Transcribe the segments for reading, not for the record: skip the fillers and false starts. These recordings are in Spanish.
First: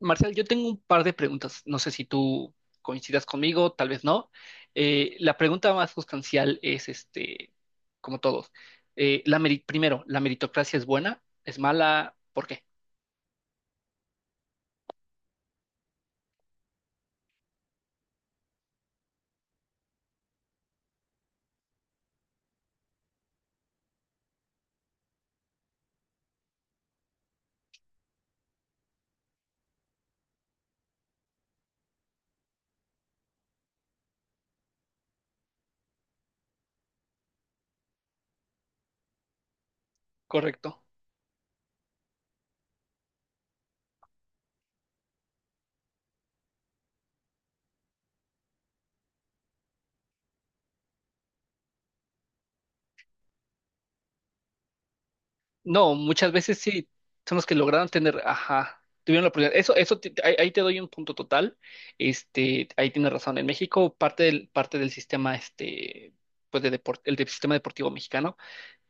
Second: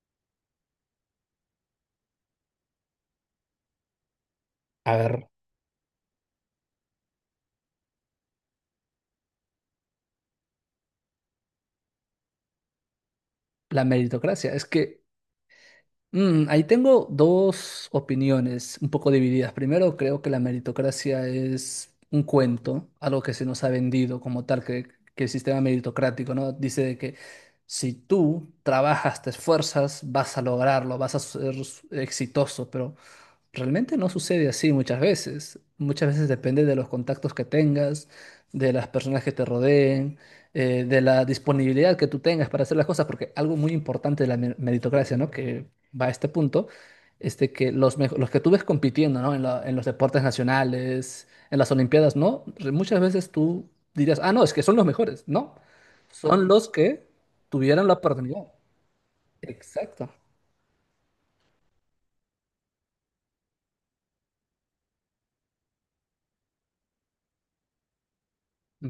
Marcial, yo tengo un par de preguntas. No sé si tú coincidas conmigo, tal vez no. A ver, La pregunta más sustancial es, como todos, primero, ¿la meritocracia es buena? ¿Es mala? ¿Por qué? la meritocracia. Es que ahí tengo dos opiniones un poco divididas. Primero, creo que la meritocracia es un cuento, algo que se nos ha vendido como tal, que el sistema meritocrático, ¿no? Dice de que si tú trabajas, te esfuerzas, vas a lograrlo, vas a ser exitoso, pero realmente no sucede así muchas veces. Muchas veces depende de los contactos que tengas, de las personas que te rodeen, Correcto. De la disponibilidad que tú tengas para hacer las cosas, porque algo muy importante de la meritocracia, ¿no? Que va a este punto, es de que los que tú ves compitiendo, ¿no? En los deportes nacionales, en las Olimpiadas, ¿no? Muchas veces tú dirías, ah, no, es que son los mejores, ¿no? No, muchas Son veces los sí, que son los que tuvieron lograron la tener, oportunidad. ajá, tuvieron la oportunidad. Eso, Exacto. Ahí te doy un punto total. Ahí tienes razón. En México, parte del sistema, pues de deporte, sistema deportivo mexicano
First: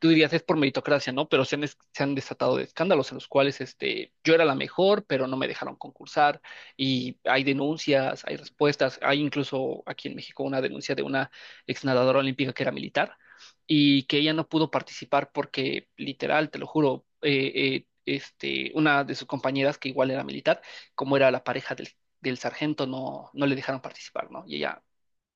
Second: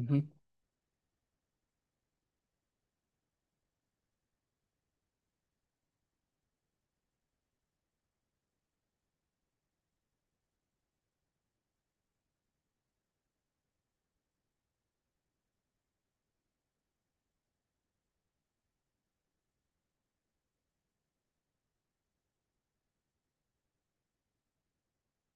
tú dirías es por meritocracia, ¿no? Pero se han desatado de escándalos en los cuales yo era la mejor, pero no me dejaron concursar, y hay denuncias, hay respuestas, hay incluso aquí en México una denuncia de una exnadadora olímpica que era militar y que ella no pudo participar porque literal, te lo juro, una de sus compañeras que igual era militar, como era la pareja del sargento, no, no le dejaron participar, ¿no? Y ella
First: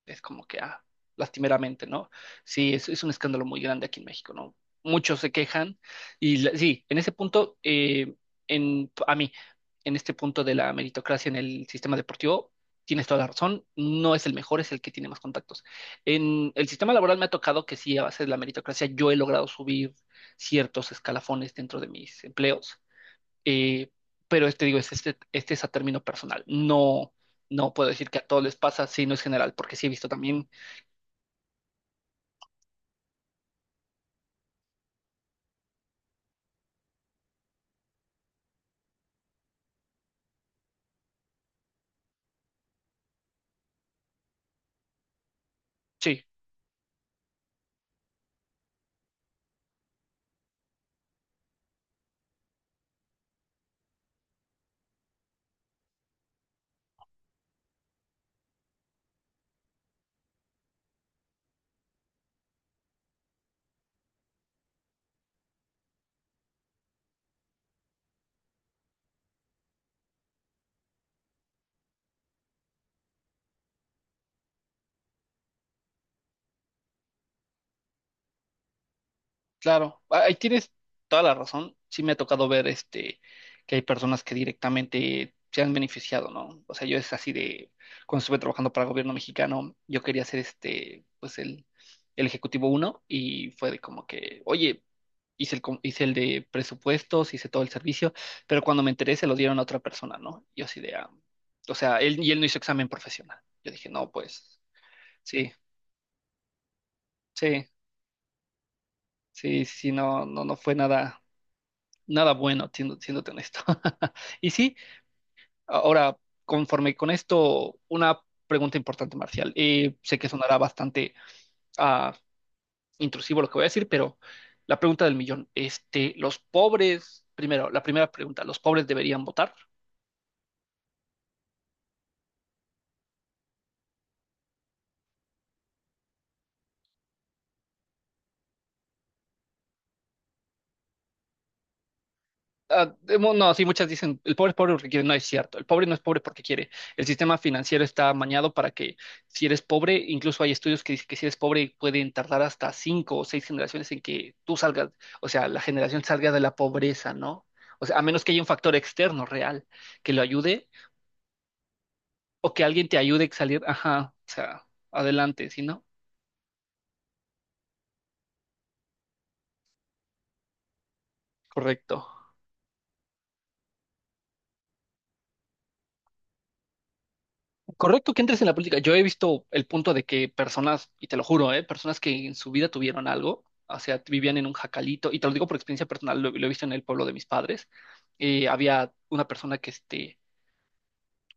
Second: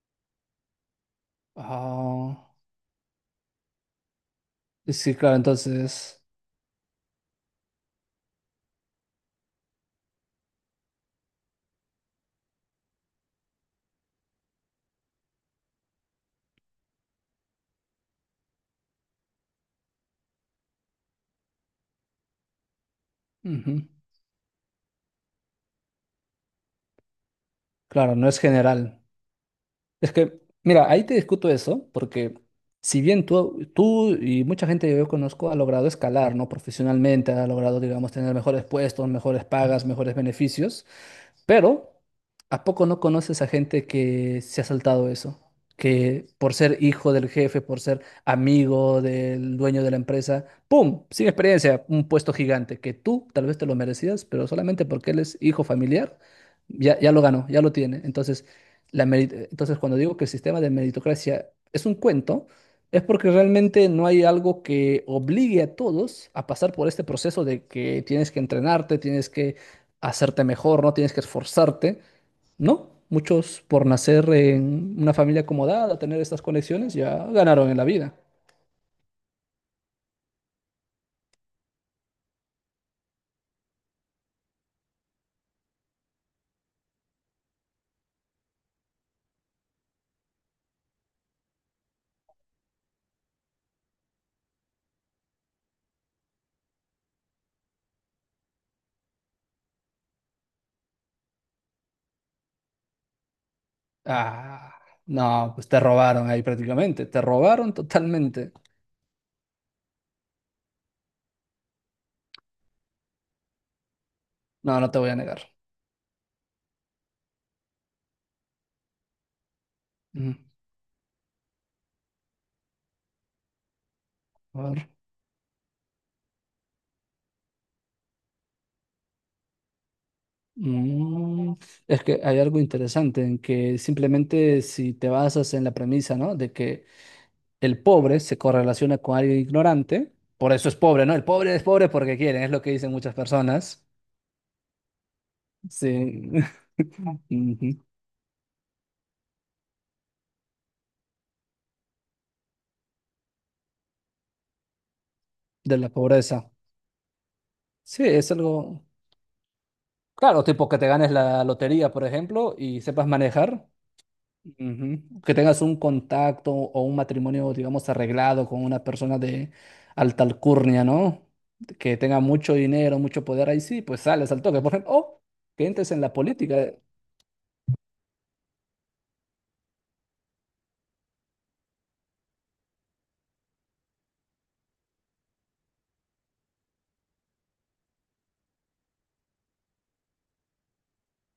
es como que, lastimeramente, ¿no? Ah, Sí, es un escándalo muy grande aquí en México, ¿no? sí, Muchos se claro, quejan entonces. Sí, en ese punto, a mí, en este punto de la meritocracia en el sistema deportivo, tienes toda la razón, no es el mejor, es el que tiene más contactos. En el sistema laboral me ha tocado que sí, a base de la meritocracia, yo he logrado subir ciertos escalafones dentro de mis empleos. Ujú. eh, Digo, este es a término personal. No, no puedo decir Claro, que a no es todos les pasa, general. sí, no es general, porque sí he visto Es que, también, mira, ahí te discuto eso, porque si bien tú y mucha gente que yo conozco ha logrado escalar, ¿no? Profesionalmente, ha logrado, digamos, tener mejores puestos, mejores pagas, mejores beneficios, pero ¿a poco no conoces a gente que se ha saltado eso? sí, Que por ser hijo del jefe, por ser amigo del dueño de la empresa, ¡pum! Sin experiencia, un puesto gigante que tú tal vez te lo merecías, pero solamente porque él es hijo familiar, ya lo ganó, ya lo tiene. Entonces, entonces, cuando digo que el sistema de meritocracia es un cuento, es porque realmente no hay algo que obligue a todos a pasar por este proceso de que tienes que entrenarte, tienes que hacerte mejor, no tienes que esforzarte, ¿no? Muchos por nacer en una familia acomodada, tener estas conexiones, ya ganaron en la vida. claro. Ahí tienes toda la razón. Sí me ha tocado ver que hay personas que directamente se han beneficiado, ¿no? O sea, yo es así de, cuando estuve trabajando para el gobierno mexicano, yo quería ser pues el ejecutivo uno, y fue de como que, oye, hice el de presupuestos, hice todo el servicio, pero cuando me enteré se lo dieron a otra persona, ¿no? Yo así de, o sea, y él no hizo examen profesional. Yo dije, no, pues, Ah, sí, no, pues te robaron ahí prácticamente, te sí, robaron totalmente. sí, sí, no, no, no fue nada, nada bueno, siéndote honesto. Y sí, No, no te voy a negar. ahora, conforme con esto, una pregunta importante, Marcial. Sé que Mm, sonará bastante ah, intrusivo lo que voy a decir, pero a la ver. pregunta del millón, los pobres, primero, la primera pregunta, ¿los pobres deberían votar? Mm, es que hay algo interesante en que simplemente si te basas en la premisa, ¿no? De que el pobre se correlaciona con alguien ignorante, por eso es pobre, ¿no? El pobre es pobre porque quiere, es lo que dicen muchas No, sí, personas. muchas dicen, el pobre es pobre porque quiere, no es cierto, el pobre no es pobre Sí. porque quiere, el sistema financiero está amañado para que si eres pobre, incluso hay estudios que dicen que si eres pobre pueden tardar hasta 5 o 6 generaciones en que tú salgas, o sea, la De la generación salga de pobreza. la pobreza, ¿no? O sea, a Sí, menos que es haya un factor algo, externo real que lo claro, ayude tipo que te ganes la lotería, por o ejemplo, que y alguien te sepas ayude a salir, manejar, ajá, o sea, ujú. Que adelante, ¿sí, tengas un no? contacto o un matrimonio, digamos, arreglado con una persona de alta alcurnia, ¿no? Que Correcto. tenga mucho dinero, mucho poder, ahí sí, pues sales al toque, por ejemplo, o que entres en la política, Correcto que entres en la política. Yo he visto el punto de que personas, y te lo juro, ¿eh? Personas que en su vida tuvieron algo, o sea, vivían en un jacalito, y te lo digo por experiencia personal, lo he visto en el pueblo de mis padres. Había una persona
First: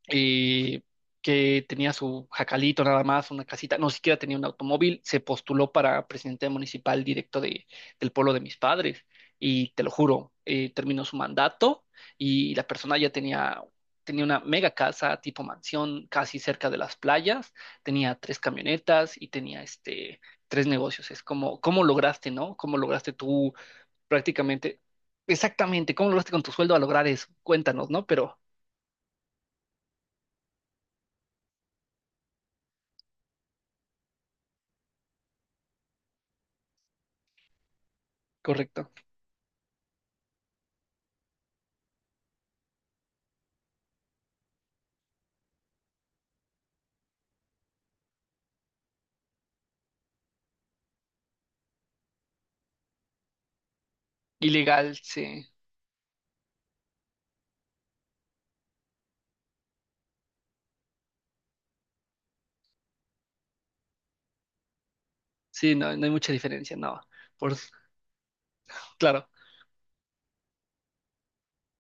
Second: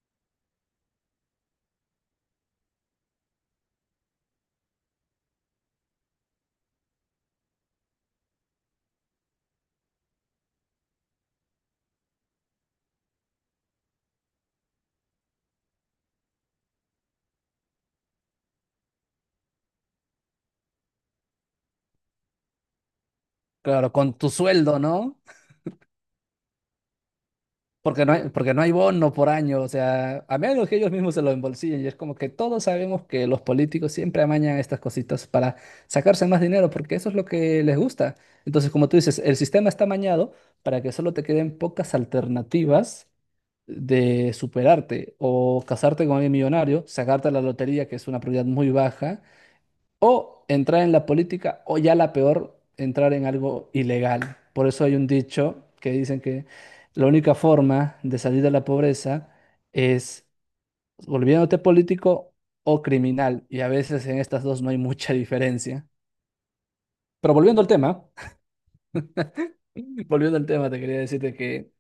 eh, que tenía su jacalito nada más, una casita, no siquiera tenía un automóvil, se postuló para presidente municipal directo del pueblo de mis padres. Y te lo juro, terminó su mandato y la persona ya tenía una mega casa tipo mansión casi cerca de las playas, tenía tres camionetas y tenía tres negocios. Es como, ¿cómo lograste, no? ¿Cómo lograste tú claro, con tu sueldo, prácticamente, ¿no? exactamente, cómo lograste con tu sueldo a lograr eso? Cuéntanos, ¿no? Pero Porque no hay bono por año, o sea, a menos que ellos mismos se lo embolsillen. Y es como que todos sabemos que los políticos siempre amañan estas cositas para sacarse más dinero, porque eso es lo que les gusta. Entonces, como correcto. tú dices, el sistema está amañado para que solo te queden pocas alternativas de superarte o casarte con alguien millonario, sacarte la lotería, que es una probabilidad muy baja, o entrar en la política, o ya la peor, entrar en algo ilegal. Por eso hay Ilegal, un sí. dicho que dicen que la única forma de salir de la pobreza es volviéndote político o criminal. Y a veces en estas dos no hay mucha Sí, diferencia. no, no hay mucha diferencia, no. Pero Por, volviendo al tema, claro, volviendo al tema, te quería decirte que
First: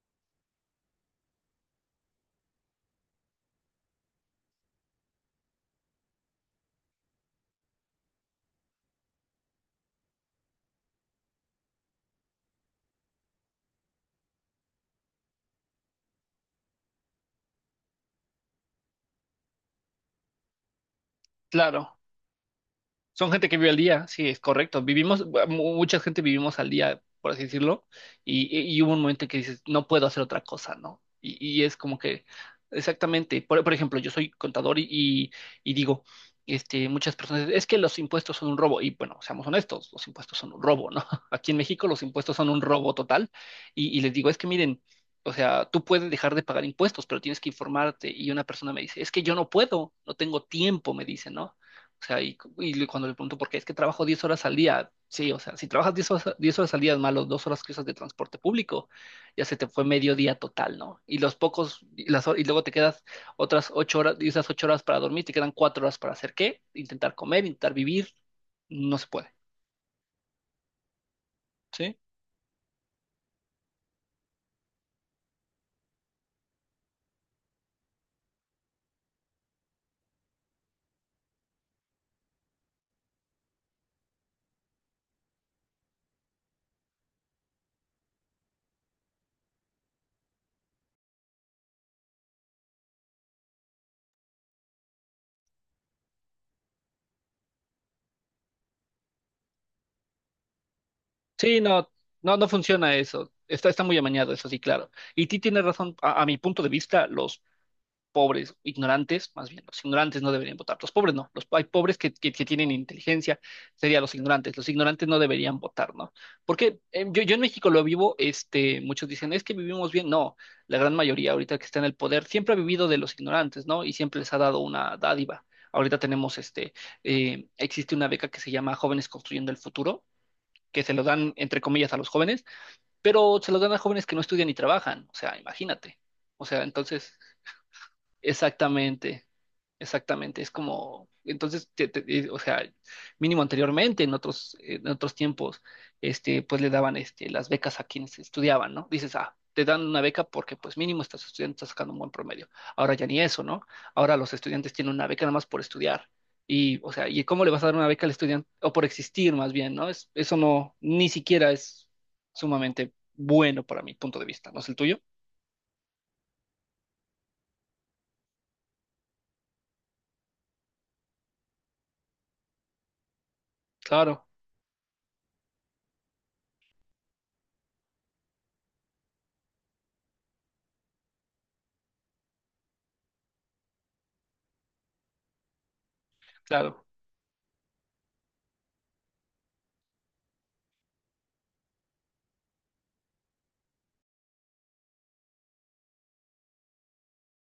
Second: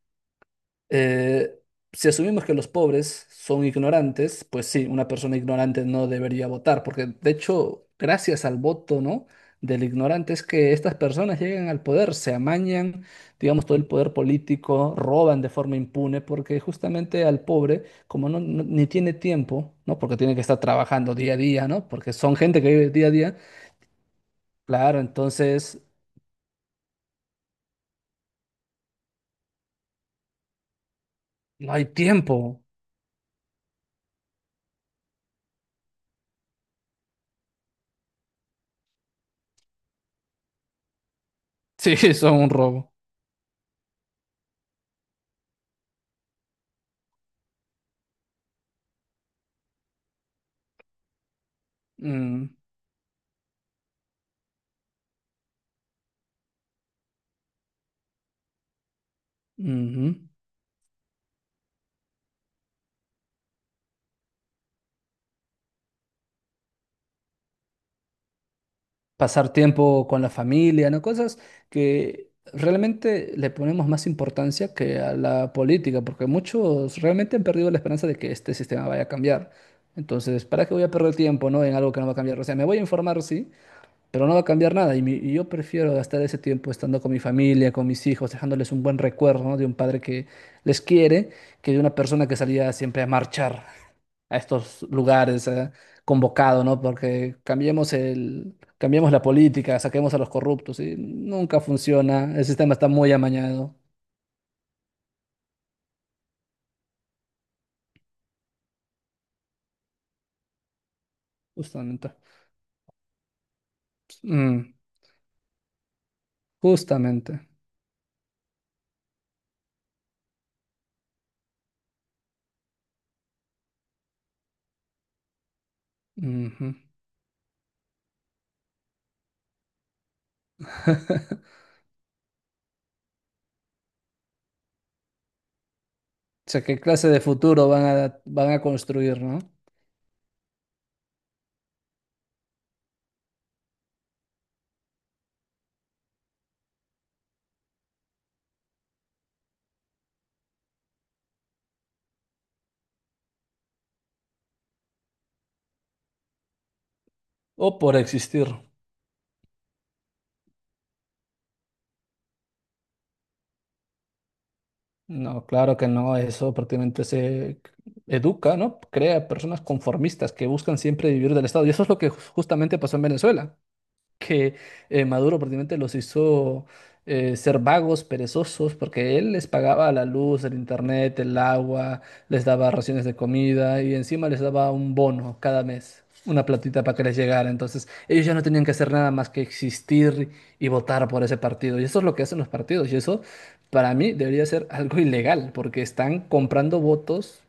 Eh, si asumimos que los pobres son ignorantes, pues sí, una persona ignorante no debería votar, porque de hecho, gracias al voto, ¿no? Del ignorante es que estas personas llegan al poder, se amañan, digamos, todo el poder político, roban de forma impune, porque justamente al pobre, como ni tiene tiempo, ¿no? Porque tiene que estar trabajando día a día, ¿no? claro. Porque son gente que vive día a Son día, gente que vive al día, sí, es correcto. claro, entonces Mucha gente vivimos al día, por así decirlo, y, y hubo un momento en que dices, no puedo hacer otra cosa, ¿no? Y no es hay como que, tiempo. exactamente, por ejemplo, yo soy contador y, y digo, muchas personas, es que los impuestos son un robo, y bueno, seamos honestos, los impuestos son un robo, ¿no? Aquí en México Sí, los son impuestos son un un robo. robo total, y les digo, es que miren, o sea, tú puedes dejar de pagar impuestos, pero tienes que informarte, y una persona me dice, es que yo no puedo, no tengo tiempo, me dice, ¿no? O sea, Mm, y cuando le pregunto por qué, es que trabajo 10 horas al día. Sí, o sea, si trabajas 10 horas, 10 horas al día, más los 2 horas que usas de transporte público, ya se te fue medio ujú. día total, ¿no? Y los pocos, y, las, hor- Y luego te quedas otras 8 horas, y esas 8 horas para dormir, te quedan 4 horas para hacer qué? Intentar comer, intentar vivir, no se puede, Pasar tiempo con la familia, ¿no? Cosas ¿sí? que realmente le ponemos más importancia que a la política, porque muchos realmente han perdido la esperanza de que este sistema vaya a cambiar. Entonces, ¿para qué voy a perder tiempo, ¿no? en algo que no va a cambiar? O sea, me voy a informar, sí, pero no va a cambiar nada. Y, y yo prefiero gastar ese tiempo estando con mi familia, con mis hijos, dejándoles un buen recuerdo, ¿no? de un padre que les quiere, que de una persona que salía siempre a marchar a estos lugares convocado, ¿no? Porque cambiemos la política, saquemos a los corruptos y Sí, nunca no, no, funciona. El no sistema está funciona muy eso. Está, amañado, está muy amañado, eso sí, claro. Y ti tienes razón, a mi punto de vista, los pobres, ignorantes, más bien, los ignorantes no deberían votar, los pobres no, hay pobres que, justamente. que tienen inteligencia, serían los Mm, ignorantes no deberían votar, ¿no? Porque yo, yo en justamente. México lo vivo, muchos dicen, es que vivimos bien, no, la gran mayoría ahorita que está en el poder siempre ha vivido de los ignorantes, ¿no? Y siempre les ha dado una dádiva. Ahorita Ujú. Existe una beca que se llama Jóvenes Construyendo el Futuro, que se lo dan, entre comillas, a los jóvenes, pero se lo dan a jóvenes que no estudian ni trabajan, o sea, imagínate. O O sea, sea, ¿qué clase entonces, de futuro van a, van a construir, exactamente. ¿no? Exactamente, es como, entonces, o sea, mínimo anteriormente, en otros tiempos, pues le daban las becas a quienes estudiaban, ¿no? Dices, te dan una beca porque pues mínimo estás estudiando, estás sacando un buen promedio. Ahora ya ni eso, ¿no? Ahora los estudiantes tienen una beca nada más por estudiar. Y, o sea, ¿y cómo le vas a O dar una por beca al existir. estudiante? O por existir, más bien, ¿no? Eso no, ni siquiera es sumamente bueno para mi punto de vista, ¿no es el tuyo? No, claro que no, eso prácticamente se educa, ¿no? Crea personas conformistas que buscan siempre vivir del Estado. Y eso es lo que justamente pasó en Venezuela. Claro, Que Maduro prácticamente los hizo ser vagos, perezosos, porque él les pagaba la luz, el internet, el agua, les daba raciones de comida y encima les daba un bono cada mes, una platita claro. para que les llegara. Entonces ellos ya no tenían que hacer nada más que existir y votar por ese partido. Y eso es lo que hacen los partidos y eso para mí debería ser algo ilegal, porque están comprando votos.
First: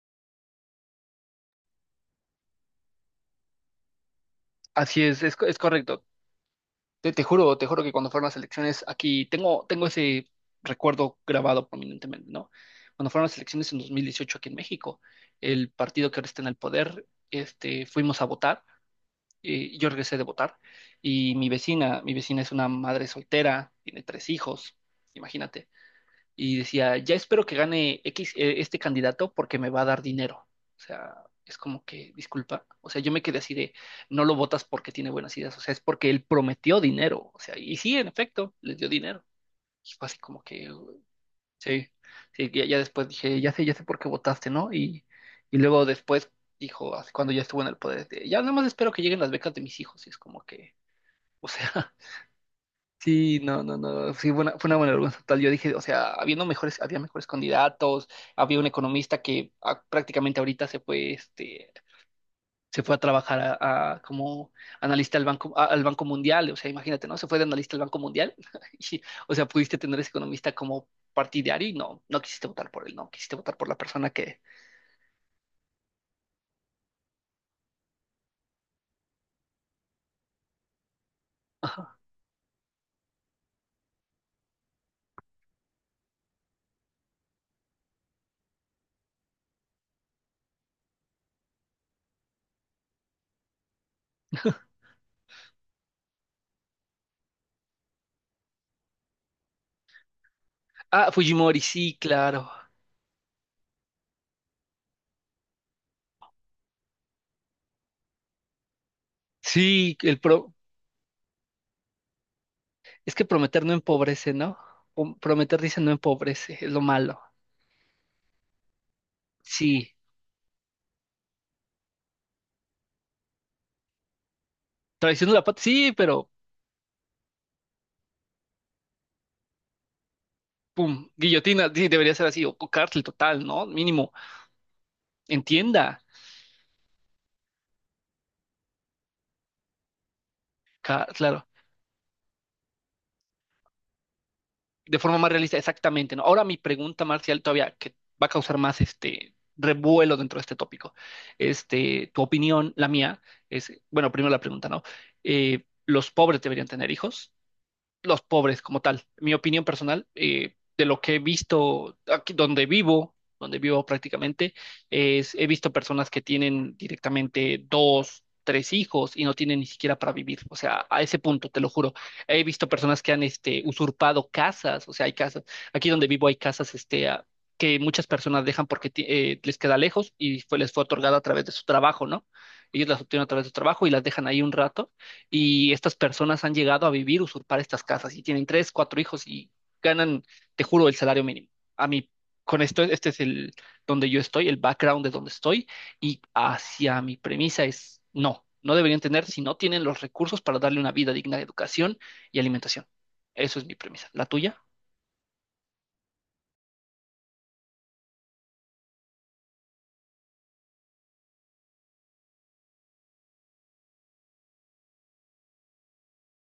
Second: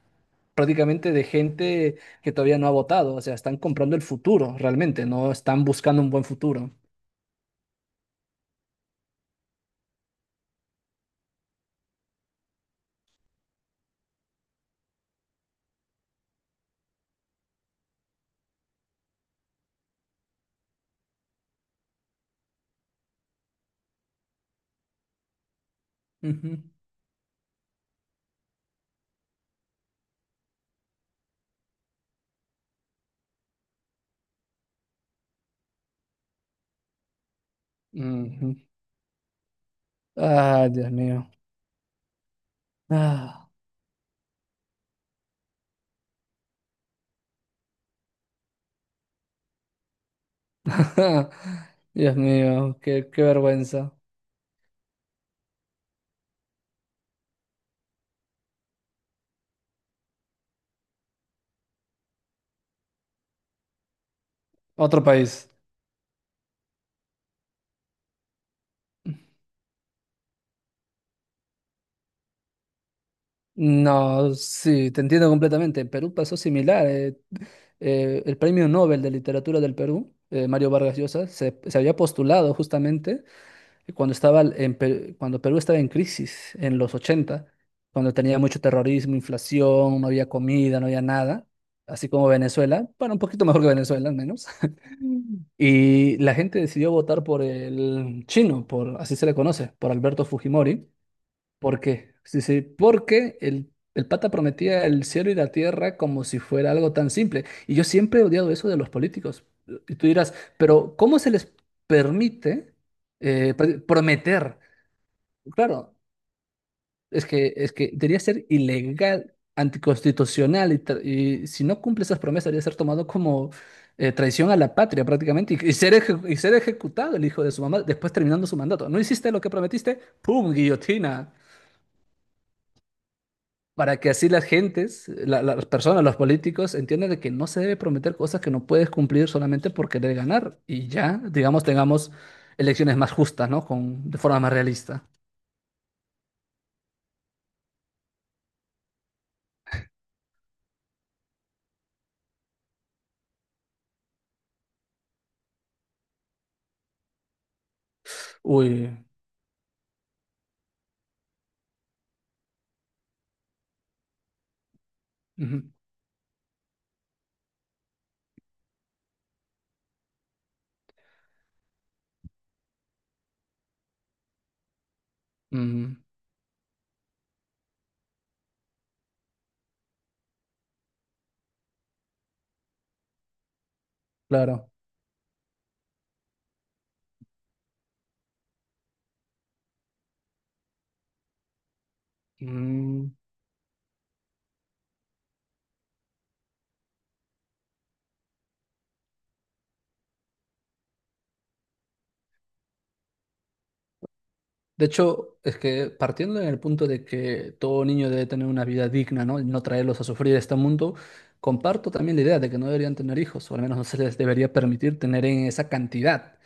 Prácticamente de gente que todavía no ha votado, o sea, están comprando el futuro Así realmente, es, no es están buscando correcto. un buen futuro. Te juro, te juro que cuando fueron las elecciones, aquí tengo, tengo ese recuerdo grabado prominentemente, ¿no? Cuando fueron las elecciones en 2018 aquí en México, el partido que ahora está en el poder, fuimos a votar, yo regresé de votar, y mi vecina es una madre soltera, tiene tres hijos, imagínate, y Ujú, decía, ya espero que gane X, este candidato porque me va a dar dinero. O sea, es como que, disculpa, o sea, yo me quedé así de, no lo votas porque tiene buenas ideas, o sea, es porque él prometió dinero, o sea, y sí, en efecto, ujú. les dio dinero. Y fue así como Ah que, Dios mío. sí, sí, ya después dije, Ah, ya sé por qué votaste, ¿no? Y luego después dijo, así cuando ya estuvo en el poder, ya nada más espero que lleguen las becas de mis hijos, y es como que, o sea, Dios mío, qué, qué sí, no, no, vergüenza. no, sí, fue una buena vergüenza total. Yo dije, o sea, habiendo mejores, había mejores candidatos, había un economista que prácticamente ahorita se fue, se fue a trabajar a como Otro analista al país. banco, al Banco Mundial, o sea, imagínate, ¿no? Se fue de analista al Banco Mundial, y, o sea, pudiste tener ese economista como partidario y no, no quisiste votar por él, no, quisiste votar por la persona No, que... sí, te entiendo completamente. En Perú pasó similar. El Premio Nobel de Literatura del Perú, Mario Vargas Llosa, se había postulado justamente cuando estaba en cuando Perú estaba en crisis en los 80 cuando tenía mucho terrorismo, inflación, no había comida, no había nada, así como Venezuela, bueno, un poquito mejor que Venezuela al menos. Mm. Y la gente decidió votar por el chino, por, así se le conoce, por Alberto Fujimori. Fujimori, ¿Por sí, qué? Sí, claro. sí, porque el pata prometía el cielo y la tierra como si fuera algo tan simple. Y yo siempre he odiado eso de los políticos. Y Sí, tú dirás, pero ¿cómo se les permite es que prometer no empobrece, ¿no? prometer? Prometer dice no Claro, empobrece, es lo malo. Es que debería ser ilegal, Sí. anticonstitucional, y si no cumple esas promesas, debería ser tomado como traición a la patria Traición de la prácticamente patria, y, sí, pero y ser ejecutado el hijo de su mamá después terminando su mandato. ¿No hiciste lo que prometiste? ¡Pum! pum, Guillotina. guillotina, sí, debería ser así, o cárcel total, ¿no? Para que Mínimo, así las gentes, las entienda, personas, los políticos entiendan de que no se debe prometer cosas que no puedes cumplir solamente por querer ganar y ya, claro, digamos, tengamos elecciones más justas, ¿no? Con, de forma más de realista. forma más realista, exactamente, ¿no? Ahora mi pregunta, Marcial, todavía, que va a causar más este revuelo dentro de este tópico. Tu opinión, la mía, es, bueno, primero la pregunta, ¿no? ¿Los pobres deberían tener hijos? Los pobres como Uy. tal. Mi opinión personal, de lo que he visto aquí donde vivo prácticamente, es he visto Ujú, personas que tienen directamente dos, tres hijos y no tienen ni siquiera para vivir. O sea, a ese punto, te lo juro. He visto personas que han usurpado casas, o sea, hay casas, aquí mm, donde vivo hay casas que muchas personas dejan porque les queda lejos y les fue otorgada a través de su trabajo, ¿no? Ellos las obtienen a través de su trabajo y las dejan ahí un claro. rato, y estas personas han llegado a vivir, usurpar estas casas, y tienen tres, cuatro hijos y ganan, te juro, el salario mínimo. A mí, con esto, este Mm. es el donde yo estoy, el background de donde estoy, y hacia mi premisa es no, no deberían tener si no tienen los recursos para darle una vida digna de educación y alimentación. Eso es mi premisa. ¿La tuya? De hecho, es que partiendo en el punto de que todo niño debe tener una vida digna, ¿no? Y no traerlos a sufrir este mundo, comparto también la idea de que no deberían tener hijos, o al menos no se les debería permitir tener en esa cantidad.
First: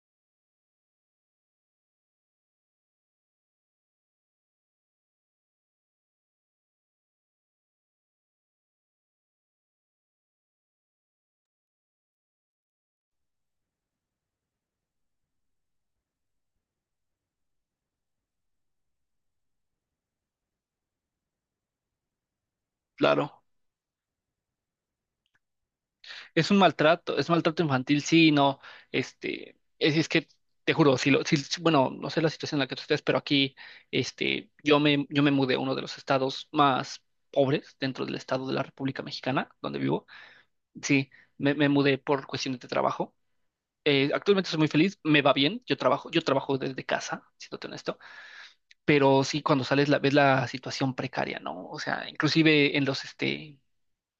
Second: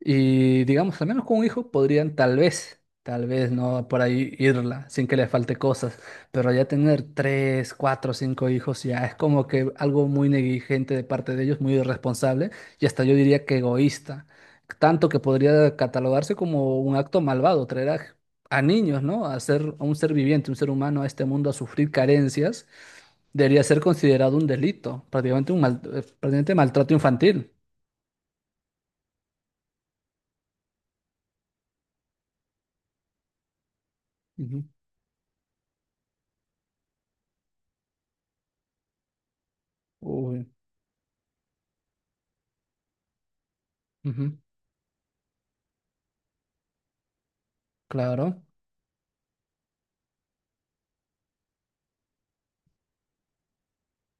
Y digamos, al menos con un hijo podrían tal vez no por ahí irla sin que le falte cosas, pero ya tener tres, cuatro, cinco hijos ya es como que algo muy negligente de parte de ellos, muy irresponsable y hasta yo diría que egoísta, tanto que podría catalogarse como un acto malvado, traer a niños, ¿no? A ser, a un ser viviente, un ser humano a este mundo a sufrir carencias, Claro. debería ser considerado un delito, prácticamente un Es prácticamente un maltrato maltrato, es infantil. maltrato infantil, sí, no, es que te juro, si lo, si, si- bueno, no sé la situación en la que tú estés, pero aquí, Ujú. yo me mudé a uno de los estados más pobres dentro del estado de la República Mexicana, donde vivo. Uy. Sí, me mudé por cuestiones de trabajo. Ujú. Actualmente soy muy feliz, me va bien, yo trabajo desde casa, siéndote honesto, Claro, pero sí cuando ves la situación precaria, ¿no? O sea, inclusive en los,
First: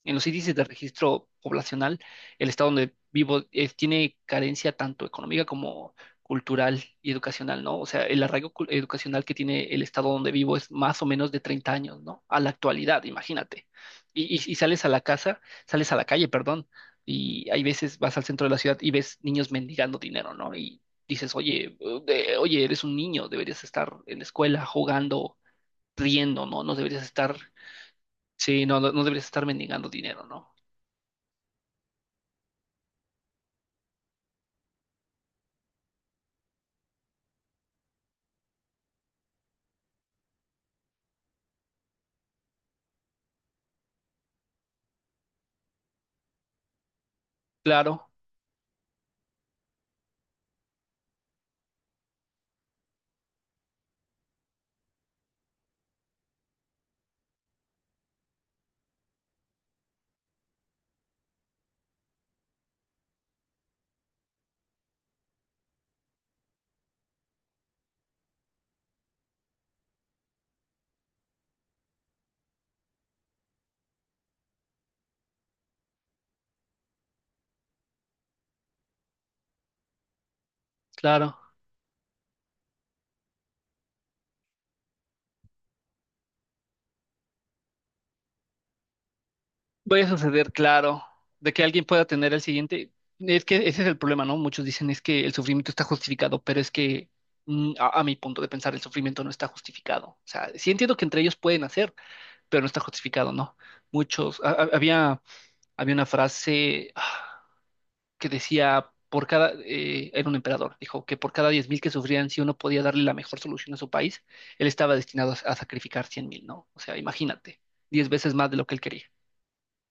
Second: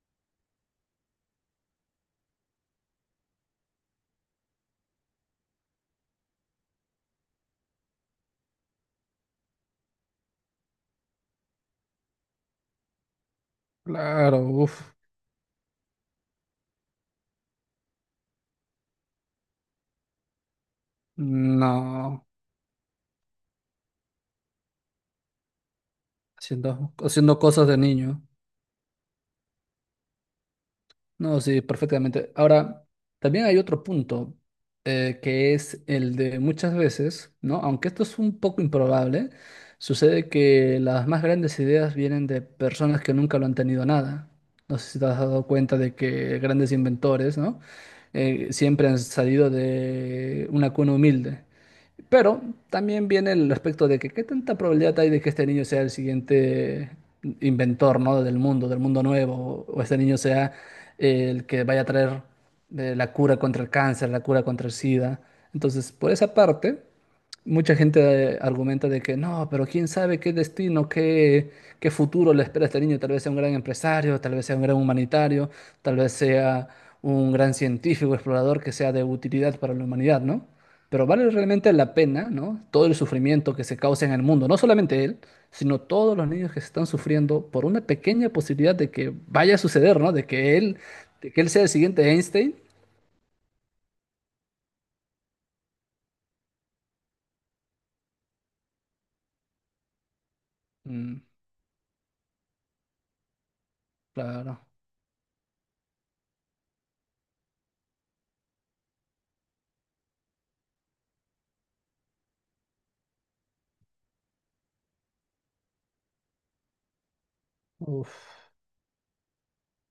en los índices de registro poblacional, el estado donde vivo tiene carencia tanto económica como cultural y educacional, ¿no? O sea, el arraigo educacional que tiene el estado donde vivo es más o menos de 30 años, ¿no? A la actualidad, imagínate. Y, claro, y sales a uff, la casa, sales a la calle, perdón, y hay veces vas al centro de la ciudad y ves niños mendigando dinero, ¿no? Y dices, oye, no, oye, eres un niño, deberías estar en la escuela jugando, riendo, ¿no? No haciendo, deberías estar, haciendo cosas de niño. sí, no, no no deberías estar mendigando dinero, ¿no? No, sí, perfectamente. Ahora, también hay otro punto, que es el de muchas veces, ¿no? Aunque esto es un poco improbable, sucede que las más grandes ideas vienen de personas que nunca lo han tenido nada. No sé si te has dado cuenta de que grandes inventores, ¿no? Claro, Siempre han salido de una cuna humilde. Pero también viene el aspecto de que qué tanta probabilidad hay de que este niño sea el siguiente inventor, ¿no? Del mundo, del mundo nuevo, o este niño sea el que vaya a traer la cura contra el cáncer, la cura contra el SIDA. Entonces, por esa parte, mucha gente argumenta de que no, pero quién sabe qué destino, qué, qué futuro le espera a este niño. Tal vez sea un gran empresario, tal vez sea un gran humanitario, tal vez sea un gran científico, explorador que sea de utilidad para la humanidad, ¿no? Pero vale claro. realmente la pena, ¿no? Todo el sufrimiento que se causa en el mundo, no solamente él, sino todos los niños que se están sufriendo por una pequeña posibilidad de que vaya a suceder, Voy a ¿no? Suceder, claro, De que él de sea que el alguien pueda siguiente tener el Einstein. siguiente. Es que ese es el problema, ¿no? Muchos dicen es que el sufrimiento está justificado, pero es que a mi punto de pensar el sufrimiento no está justificado. O sea, sí entiendo que entre Mm, ellos pueden hacer, pero no está justificado, ¿no? Muchos, ha- claro. ha- había, Había una frase que decía, era un emperador, dijo que por cada 10.000 que sufrían, si uno podía darle la mejor solución a su país, él estaba destinado a sacrificar 100.000, ¿no? O sea, imagínate, 10 veces Uf. más de lo que él quería.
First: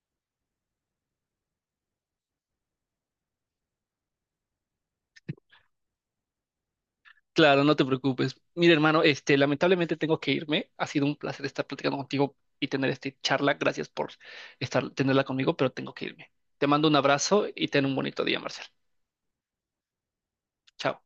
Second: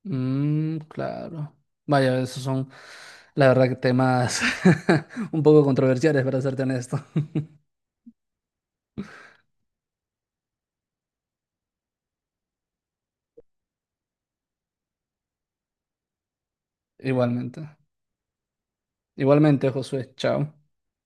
Mm, claro. Vaya, esos son, la verdad, que temas un poco controversiales, para serte honesto. Claro, no te preocupes. Mira, hermano, lamentablemente tengo que irme. Ha sido un placer estar platicando contigo y tener esta charla. Gracias por tenerla conmigo, pero tengo que irme. Te mando un abrazo y Igualmente. ten un bonito día, Marcel. Igualmente, Josué. Chao. Chao.